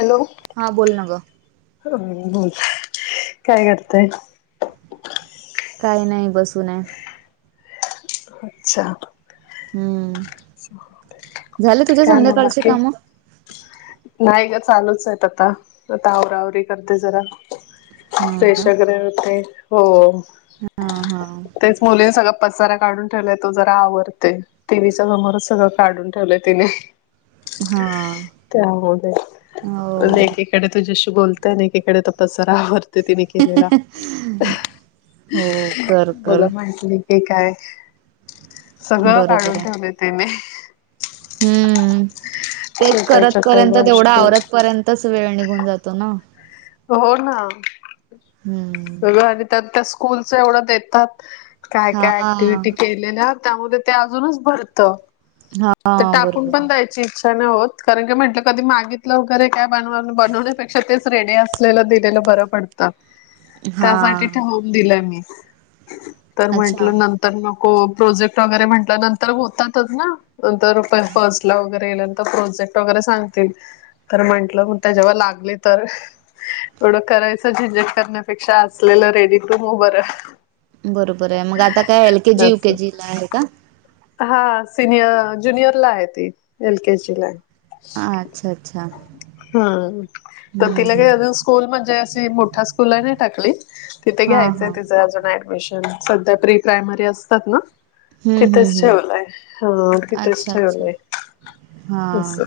Hello. हा बोल न ग. बला काय करतय? काही नाही बसूूनय. अच्छा. हम्म झालं तुझ्या काय मग संध्याकाळची बाकी कामं. नाही ग चालूच आहेत आता आता आवरावरी करते जरा. हा का प्रशगरे होते हो हा हा तेच मुली सगळं. पचारा काढून ठेलाय तो जरा आवरडते. मर सगळ काढून ठेवलंय तिने. हा त्या हो तेक इकडे तुज्याशी बोलताय न एकीकडे, तो पसारा आवरतेय. ते तिने केलेला. हो कर कर बोला, माहित नाही. हे काय, सगळं बरोबर काढून आहे ठेवले तेने. हम्म. तेच छोट्या छोट्या करतपर्यंत. तेवढं गोष्टी आवरतपर्यंतच, वेळ निघून जातो ना. हो, ना. हम. सगळं आणि त्यात त्या, स्कूलच एवढं देतात. काय- हा काय ऍक्टिव्हटी ते. तेला. त्यामध्ये ते अजूनच भरतं. हा. ते टाकून बरोबर पण आहे द्यायची, इच्छा नाही होत. कारण की म्हटलं, कधी मागित लवकर काय बनवा- बनवण्यापेक्षा, तेच रेडी असलेलं दिलेलं, बरं पडतं. हा त्यासाठी ठेवून दिलं मी. तर अच्छा म्हटलं, नंत तर नको. प्रोजेक्ट वगैरे म्हंटल, नंतर होतातच ना. नंतर फर्स्ट ला वगर ते नंतर प्रोजेक्ट वगैरे सांगतील. तर म्हंटलं, मग त्या जेव्हा लागले. तर एवढं करायचं झेंजेट करण्यापेक्षा, असलेलं रेडी टू मूव्ह बरं. बरोबरय मग आता काय, एल केजी, यू असं केेजी ला आहे का? हा सिनियर, ज्युनियर ला आहे ती. एल केजी लाय. हा. अच्छा - अच्छा. हा. तर हम्म तिला काय हम्म अजून, स्कूल म्हणजे, अशी मोठ्या स्कूल नाही टाकली. तिथे हा घ्यायचंय हा तिचं अजून ऍडमिशन. सध्या प्री- प्रायमरी असतात ना? हम्म, तिथेच हम्म, हम्म. ठेवलंय हा तिथेच अच्छा- अच्छा. ठेवलंय हा. असं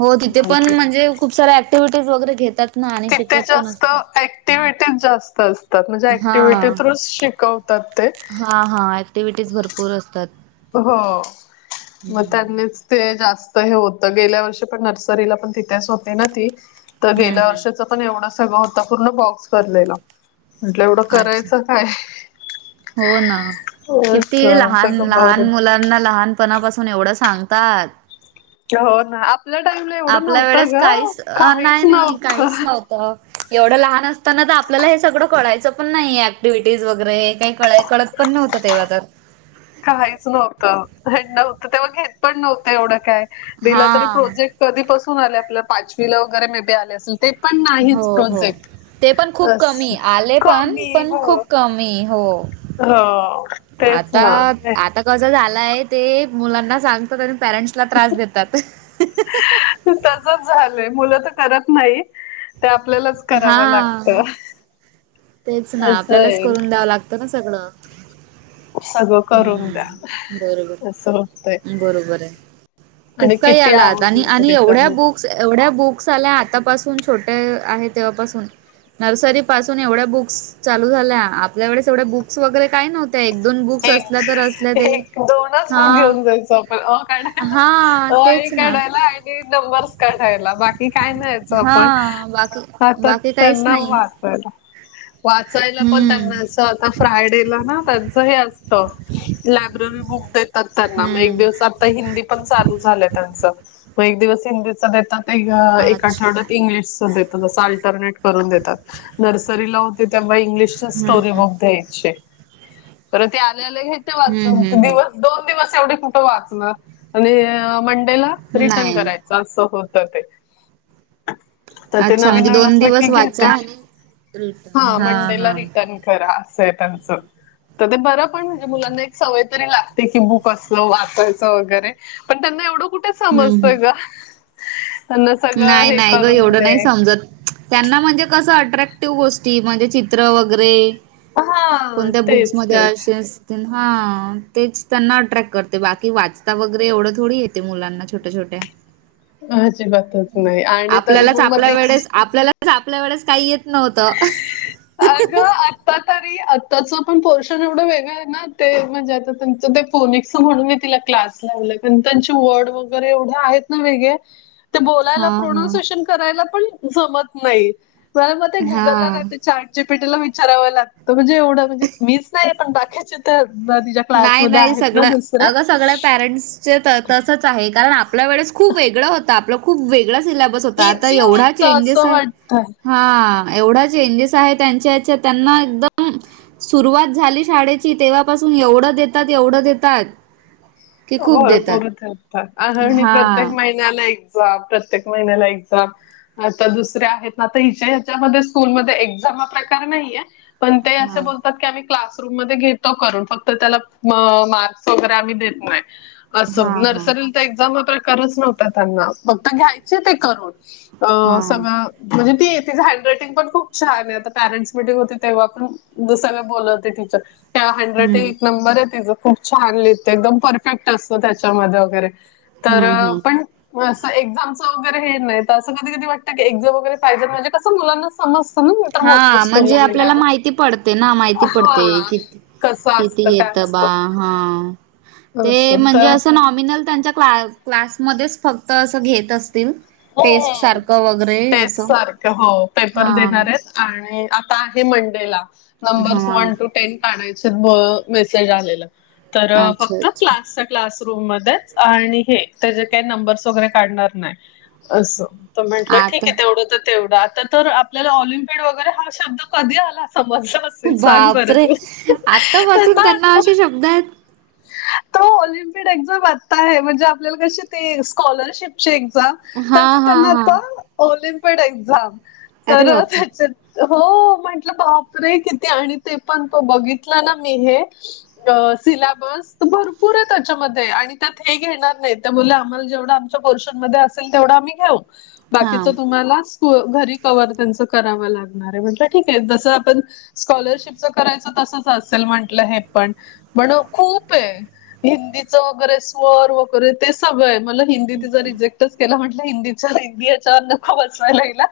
हो. तिथे पण म्हटलं म्हणजे, खूप साऱ्या ऍक्टिव्हिटीज वगैरे घेतात ना. आणि शिकवत पण असतात. क्टिव्हटी जास्त असतात. म्हणजे हा ऍक्टिव्हीटी् थ्रूच शिकवतात ते. हा, हा. ऍक्टिव्हिटीज भरपूर असतात. हो. मग हम्म त्यांनीच ते जास्त हे होत. गेल्या वर्षी पण, नर्सरीला पण तिथेच होती ना, ती तर हम्म गेल्या वर्षाच हम्म पण, एवढं सगळं होत. पूर्ण बॉक्स भरलेला. म्हटलं, एवढं अच्छा करायचं काय? हो, ना. किती, असं लहान- सगळं भरून लहान मुला ना, लहानपणापासून एवढं सांगतात. हो, ना. आपल्या टाईमला एवढं आपल्या वेळेस नव्हतं गं. काहीच अ, काहीच नाही नाही नव्हत. काहीच नव्हतं एवढं लहान असताना, तर आपल्याला हे सगळं कळायचं पण नाही. ऍक्टिव्हटीज वगैरे काही कळ- कळत पण नव्हतं. तेव्हा तर. कायच नव्हतं. हे नवतं तेव्हा. घेत पण नव्हतं. एवढं काय, दिलं तरी हा प्रोजेक्ट. कधीपसून आले. आपल्या पाचवीला वगैरे मे बी आले असेल. ते पण हो नाहीच हो प्रोजेक्ट. ते पण खूप कमी. असं आले पण, कमी पण हो खूप कमी. हो. हो तेच आता, ना आता कस झालाय, ते मुलांना सांगतात. आणि पेरेंट्स ला त्रास देतात. [inaudible] तसच झालय. मुलं तर करत नाही. ते आपल्यालाच हा. करावं लागतं तेच ना. असं आपल्यालाच आहे करून द्यावं लागतं ना सगळं. सगळं करून हम्म. द्या बरोबर. असं होतंय बरोबरय. खूप आणि काही किती आला आता. आवरलं आणि तरी एवढ्या कमी बुक क्स. एवढ्या बुक्स आल्या. आतापसून छोट्या आहे तेव्हापासून. नर्सरी पासून एवढ्या बुक्स चालू झाल्या, आपल्याकडे तेवढं बुक्स वैगेरे काही नव्हतं. एक, एक दोनच बुक हा घेऊन जायचो आपण. वो काढा. हा वो, आई तेच ना काढायला आणि नंबर्स काढायला बाकी काय न्यायचं हा आपण बाकी आता बाकी त, काहीच नाही नववात वाचायला पण हम्म त्यांना, अस आता फ्रायडेला ना. हे असत, लायब्ररी बुक देतात त्यांना म एक हम्म दिवसात हिंदी पण चालू झालं त्यांच, मग एक दिवस हिंदीच देतात. ह्या एका अच्छा आठवड्यात इंग्लिश देत, जसं शाळेत रनेट करून देतात, नर्सरीला होते तेव्हा इंग्लिशच्या हम्म स्टोरी बुक द्यायचे. तर ते आल्या-आले घेते हम्म वाचून, तो हम्म दिवस दोन दिवस एवढे कुठं वाचणार आणि मंडेला हम्म रिटर्न नाही करायचं. असं होत ते. तर ते अच्छा म्हणजे नवीन-नवीन दोन असलं की दिवस घेते, वाचा आणि रिटर्न हा मंडेला हा रिटर्न. खरा, सैतानच. तर ते बरं पण, म्हणजे मुलांना एक सवय तरी लागते की बुक असलं वाचायचं वगैरे. पण त्यांना एवढं कुठे हम्म हम्म समजतंय ग. त्यांना सगळं नाही, हे नाही ग करून एवढं दे नाही समजत. त्यांना म्हणजे कसं अट्रॅक्टिव्ह गोष्टी म्हणजे चित्र वगैरे. हा कोणत्या बुक्स तेच मध्ये तेच असेल. हा, तेच त्यांना अट्रॅक्ट करते बाकी वाचता वगैरे एवढं थोडी येते मुलांना छोट्या -छोट्या. अजिबातच होत नाही आणि तरी आपल्यालाच पण मग आपल्या तेच वेळेस आपल्यालाच आपल्या वेळेच काही येत नव्हतं. अगं आत्ता तरी, आत्ताच पण पोर्शन एवढं वेगळं आहे ना ते म्हणजे आता तुमचं ते कोणीक्स म्हणून मी तिला क्लास लावलाय, कारण त्यांचे वर्ड वगैरे एवढ आहेत ना वेगळेे ते बोलायला हा हा प्रोनान्सिएशन करायला पण जमत नाही, जरा मग ते गुगलला हा नाही तर चाट जी. पी. टी. ला विचारावं लागतं, म्हणजे एवढं म्हणजे मीच नाही पण बाकीचे तर तिच्य नाही, नाही सगळं अगं सगळ्या पॅरेंट्स तसच आहे, कारण आपल्या वेळेस खूप वेगळं होत, आपलं खूप वेगळा सिल्याबस होता, आता इझी एवढा होतं चेंजेस असं हाय. वाटतंय हा, एवढा चेंजेस आहे, त्यांच्याच्या त्यांना एकदम सुरुवात झाली शाळेची, तेव्हापासून एवढं देतात, एवढं देतात. की होय, खूप देतात भरपूर देतात आणि हा प्रत्येक माहित न्याला एक्झाम प्रत्येक महिन्याला एक्झाम. आता दुसरे आहेत ना, तर हिच्या ह्याच्यामध्ये स्कूलमध्ये एक्झाम हा प्रकार नाहीय. पण ते असे हा बोलतात कि आम्ही क्लासरूम मध्ये घेतो करून, फक्त त्याला मार्क्स वगैरे आम्ही देत नाही. असं, हा हा नर्सरीला तर एक्झाम हा प्रकारच नव्हता त्यांना. फक्त घ्यायचे ते करून. हा सगळं, म्हणजे ती तिचं हँड रायटिंग पण खूप छान आहे आता पॅरेंट्स मिीटिंग होती तेव्हा पण सगळ बोलवते टीचर, त्या हम्म हँडरायटिंग एक नंबर आहे तिचं, खूप छान लिहते एकदम पर फेक्ट असतो त्याच्यामध्ये वगैरे, तर हम्म हम्म पण असं एक्झामचं वगैरे हे नाही, तर अस कधी -कधी वाटतं कि एक्झम वगैरे पाहिजे, म्हणजे कस मुलाना हा, म्हणजे आपल्याला माहिती पडते ना माहिती हा पडते, किती कसं किती असतं काय येतं बा. असतं हा, ते असं म्हणजे तर असं नॉमिनल त्यांच्या क्ला क्लासमध्येच फक्त असं घेत असत. [unintelligible] तेच असं सारखे हो पेपर हा देणार आहेत आणि आता आहे मंडेला नंबर्स हा वन टू टेन काढायचं ब मेसेज आलेला तर अच्छा फक्त अच्छा क्लास सा क्लासरूम मध्येच आणि हे त्याजे काही नंबर्स वगैरे काढणार नाय असं. तर म्हटलं ठीक आता आहे तेवढं तर तेवढं आता तर आपल्याला ऑलिम्पिड वगैरे हा शब्द कधी आला समजलस न सेल सांग बरं बापरे तू आतापासून थंडा आहे त्यांना आता. असे शब्द आहेत तो ऑलिम्पिड एक्झाम आत्ता आहे म्हणजे आपल्याला कशी ते स्कॉलरशिपची एक्झाम हा तसं हा त्यांना हा आता ऑलिमपीड एक्झाम अरे तर बापरे त्याच्यात हो म्हटलं बापरे किती आणि ते पण तो बघितलं ना मी हे अ सिलेबस भरपूर आहे त्याच्यामध्ये आणि त्यात हे घेणार नाही त्या बोलल्या आम्हाला जेवढं च्या पोर्शन असेल तेवढा आम्ही घेऊ हा बाकिचे तुम्हाला तू अ घरी कवर त्यांच कराव लागणार आहे म्हणलं ठीक आहे जसं आपण स्कॉलरशिप च्या करायचं तसच असेल म्हंटलं हे पण पण खूप आहे. हिंदीचं वगैरे स्वर वगैरे ते सगळंय मले हिंदी तिचा रिजेक्टच केला म्हटल हिंदचा [unintelligible] याच्यावर नको बसावयला हिला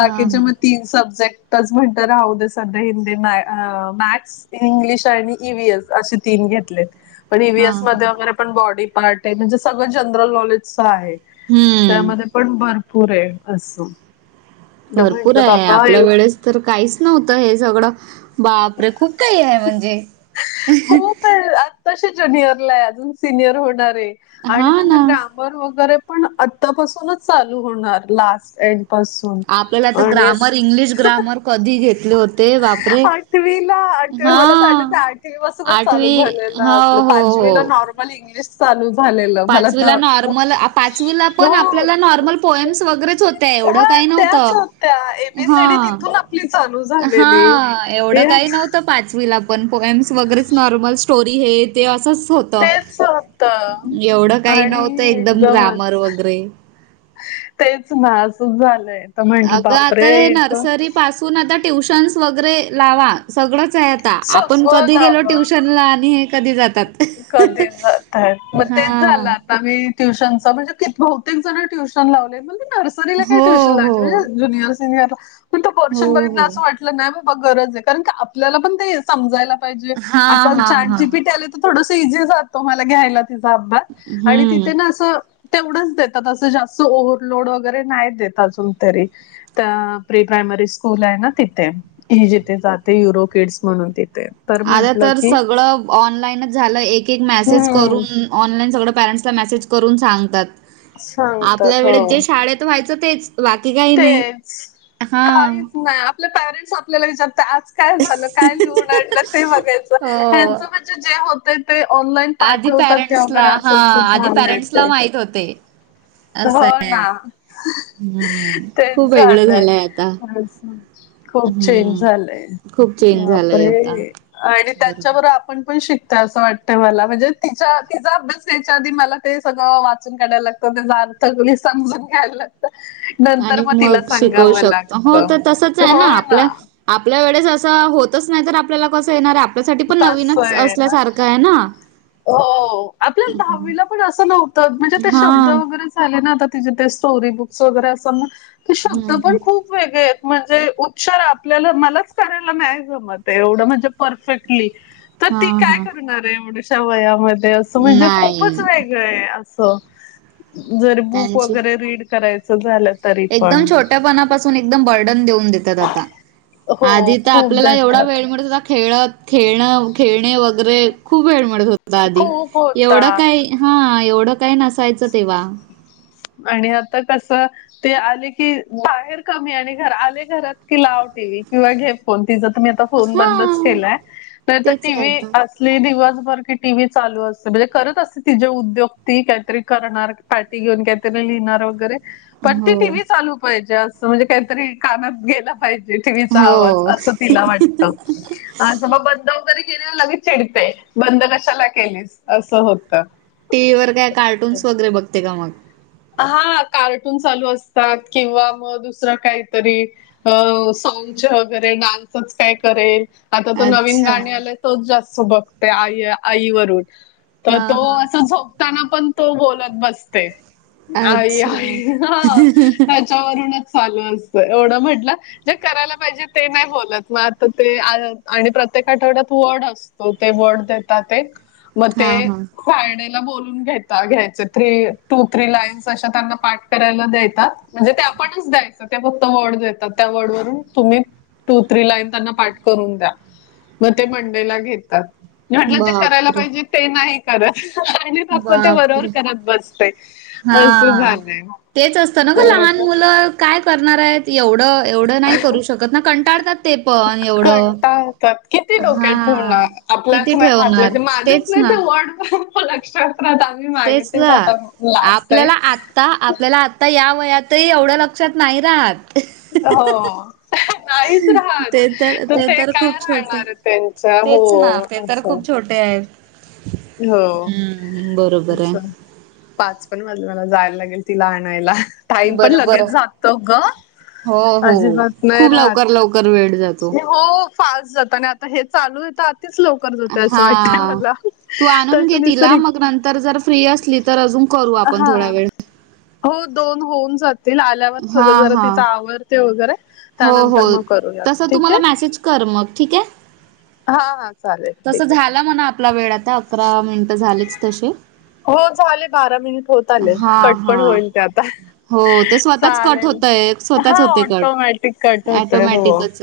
हा हा हा म तीन सब्जेक्टच म्हणत राहू दे सध्या हिंदी नाय अ मॅथ्स इंग्लिश आणि ईवीएस अशे तीन घेतलेत. पण ई वी एस मध्ये हा वगैरे पण बॉडी पार्ट आहे म्हणजे सगळं जनरल नॉलेजचं आहे. हम्म. त्यामध्ये पण भरपूर आहे असं. भरपूर म्हंटलं आहे बापा आपल्या एवढं वेळेस तर काहीच नव्हतं हे सगळं बापरे खूप काही आहे म्हणजे. त्यात तशी जुनिअर ला आहे अजून सिनियर होणार आहे आणि हा त्यांना ना ग्रा मर पण वगैरे पण आतापासूनच चालू होणार लास्ट एंड पासू आपल्याला आता ग्रामर इंग्लिश ग्रामर कधी घेतले हो आठवी ला आठवी मला तर वाटत आहे आठवी पासून चालू आठवी झाले ला हो आतलं हो पाचवीला हो नॉर्मल इंग्लिश चालू झालेलं मला पाचवीला तर नॉर्मल पाचवीला पण हो आपल्याला नॉर्मल पॉयम्स वैगेरेच हो ते एवढं हा काही त्याच नव्हतं होत्या एबीसीडी हा. तिथून आपली चालू झालेली हा एवढं हे, काही नव्ह तर पाचवीला पण पोएम्स वगैरेच नॉर्मल स्टोरी हे ते असंच होतं. स होतं एवढं काही नव्हतं आणि एकदम ग्रामर एकदमच वगैरे. तेच ना असच झालंय तर म्हटलं अगं आता बापरे हे तर नर्सरी पासून आता ट्युशन्स वगैरे लावा सगळच आहे आ ता आपण सगळं कधी गेलो ट्युशन ला आणि हे कधी जातात? कधी जात आहेत मग तेच हा. झाला आम्ही ट्युशनचा म्हणजे ते बहुतेक जणं ट्युशन लावले म्हणले नर सरीला काय हो टुश्यन हो. लावयचे ज्यूनिअर सिनियरला पण तो हो पोरशन बघितला हो. की असं वाट लं नाही बाबा गरज आहे कारण की आपल्याला पण ते समजायला पाहिजे हा आता हा चाट हा. G P. टी. आलं तर थोडस इझी जातो मला घ्यायला तिचा अभ्यात आणि हम्म. तिथे ना असं तेवढंच देतात असं जास्त ओव्हरलोड वगैरे नाही देत अजून तरी तर प्री प्रायमरी स्कूल आहे ना तिथे. ही जिथे जाते युरोकिड्स म्हणून तिथे. तर आल्या म्हंटलं तर की सगळं ऑनलाईनच झालं एक एक मॅसेज हम्म करून, ऑनलाईन सगळं पॅरेंट्सला मेसेज करून सांगतात. आपल्या सांगतात वेळेत हो जे शाळेत व्हायचं तेच. बाकी काही नाही. हा? आपल पेरेंट्स आपल्याला विचारतात आज काय झालं, काय लिहून आणलं ते बघायचं. हो ह्यांचं पण जे होतय ते ऑनलाईन आधी पाठवतात ते वगैरे अस अस झालं ते. श्रोते. हो ना? हम्म तेच खूप वेगळं झालंय. आता खूप चेंज हम्म झालंय. खूप चेंज झालंय आता बापरे! आणि त्यांच्याबरोबर बरोबर आपण पण शिक असं वाटतंय मला म्हणजे तिच्या, तिचा अभ्यास घ्यायच्या आधी मला ते सगळं वाचून काढायला लागतं ते सगळी समजून घ्याय लागत आणि मग शिकवू शकतो. हो ते तसच आहे ना आपल्या आपल्या वेळेस असं होतंच नाही तर आपल्याला कसं येणार आहे आपल्यासाठी पण तसं नवीनच आहे ना. असल्यासारखं आहे ना? हो. आपल्याला दहावीला पण असं नव्हतं, म्हणजे ते हा शब्द वगैरेच आले ना आता तिचे ते स्टोरी बुक्स वगैरे अस मग, शब्द हम्म हम्म पण खूप वेगळे आहेत म्हणजे उच्चार आपल्याला, मलाच करायला नाही जमत एवढं म्हणजे परफेक्ट. तर हा ती काय हा करणार एवढूश्या वयामध्ये असं म्हणजे खूपच नाही वे वेळ आहे अस. जर बुक त्यांची वगैरे रीड करायचं झालं तरी पण. एकदम छोट्यापणापासून एकदम बर्डन देऊन दे तात आता, हो आधी तर खूप आपल्याला एवढा देतात. वेळ मिळत होता खेळत खेळणं, खेळणे वगैरे खूप वेळ मिळत होता आधी. खूप एवढं होता. काय हा एवढं काही नसायचं तेव्हा. आणि आत्ता कस ते आले की बाहेर कमी आणि घरा, आले घरात की लाव टी. व्ही. किंवा घे फोन तिचा तुम्ही आता फोन बंदच हां, केलाय. नाहीतर तेच टी. आहे व्ही. आता. अस ली दिवसभर की टी. व्ही. चालू असते म्हणजे करत असते तिचे उद्योग ती काहीतरी करणार, पाटी घेऊन काय त्या लिहिणार वगैरे, पण ती हो, टीव्ही चालू पाहिजे म्हणजे काहीतरी कानात गेला पाहिजे टी. व्ही. चा आवाज हो. असं तिला वाटतं. [unintelligible] बंद वगैरे केेल्यावर लगेच चिडतेय. बंद कशाला केलेस? अस्स होतं. टी. व्ही. वर काय कार्टून्स वगैरे बघते का मग? हा कार्टून चालू असतात किंवा मग दुसरं काहीतरी हो सॉंग्सचं वगैरे डान्सच काय करेल. आता तो नवीन अच्छा. गाणी आलेय तोच जास्त बघते आई- आईवरून. तर हां, तो हां. असं झोपताना पण तो बोलत बसते. आई आई अच्छा. हा, त्याच्यावरूनच चालू असतय, एवढं म्हटलं जे करायला पाहिजे ते नाही बोलत मग आता ते आ आणि प्रत्येक आठवड्यात वर्ड अस तो. ते वर्ड देतात एक मग ते, हां, हां. फ्रायडे ला बोलून घेता, घ्यायच. थ्री, टू थ्री लाईन्स तशा त्यांना पाठ करायला देतात, म्हणजे ते आपणच द्यायचं तर ते फक्त वर्ड देतात, त्या वर्ड वरून तुम्ही टू थ्री लाईन त्यांना पाठ करून द्या. मग ते मंडेला घेतात. म्हटलं जे करायला बापरे! पाहिजे ते नाही करत आणि नको ते बरोबर बापरे! करत बसते. अस्स हां. झालंय. तेच असतं ना ग होय. लहान मुलं काय करणार आहेत? एवढं एवढं नाही करू शकत. तर ना कंटाळतात ते पण एवढं. कंटाळा येतात किती डोक्यात ठेवणार हा आपल्याच किती हातचं ठेवणार की माझं तेच नाही, ना ते वर्ड लक्षात राहतं. आम्ही मागे तेच आता लास्ट आहे. आपल्याला आता आपल्याला आता या वयातही एवढं लक्षात नाही राहात हो नाहीच राहत तर ते काय राहणार? त्यांचा, हो तेच ना असं ते हो हं बरोबर असं, आहे पाच पण वाजे मला जायला लागेल तिला आणायला टाईम पण बरं लगेच बरं जातो गं हो हो अजिबात नाही खूप राहत लवकर लवकर वेळ जातो हो फास्ट जातं आणि आता हे चालू आहे तर, अतिच लवकर जातंय असं हा वाटतय मला तू आणून घे तसं तिला, निसर्ग मग नंतर जर फ्री असली तर, अजून करू आपण हा थोडा वेळ हो, दोन होऊन जातील, आल्यावर हा सगळ जरा हा तिचं आवर ते वगैरे, हो हो त्यानंतर मग करूया, तसं तू ठीक मला आहे मेसेज कर मग ठीक आहे हा हा, चालेल, तसं ठीक आहे झाला म्हणा आपला वेळ आता अकरा मिनिटं झालेच, तसे. हो, झाले बारा मिनिटं, होत आले, हा कट पण हा होईल ते आता हो ते स्वतःच कट चालेल, होतय स्वतःच हा होते कट ऑटोमॅटिक कट होतोय, हो. ॲटोमॅटिकच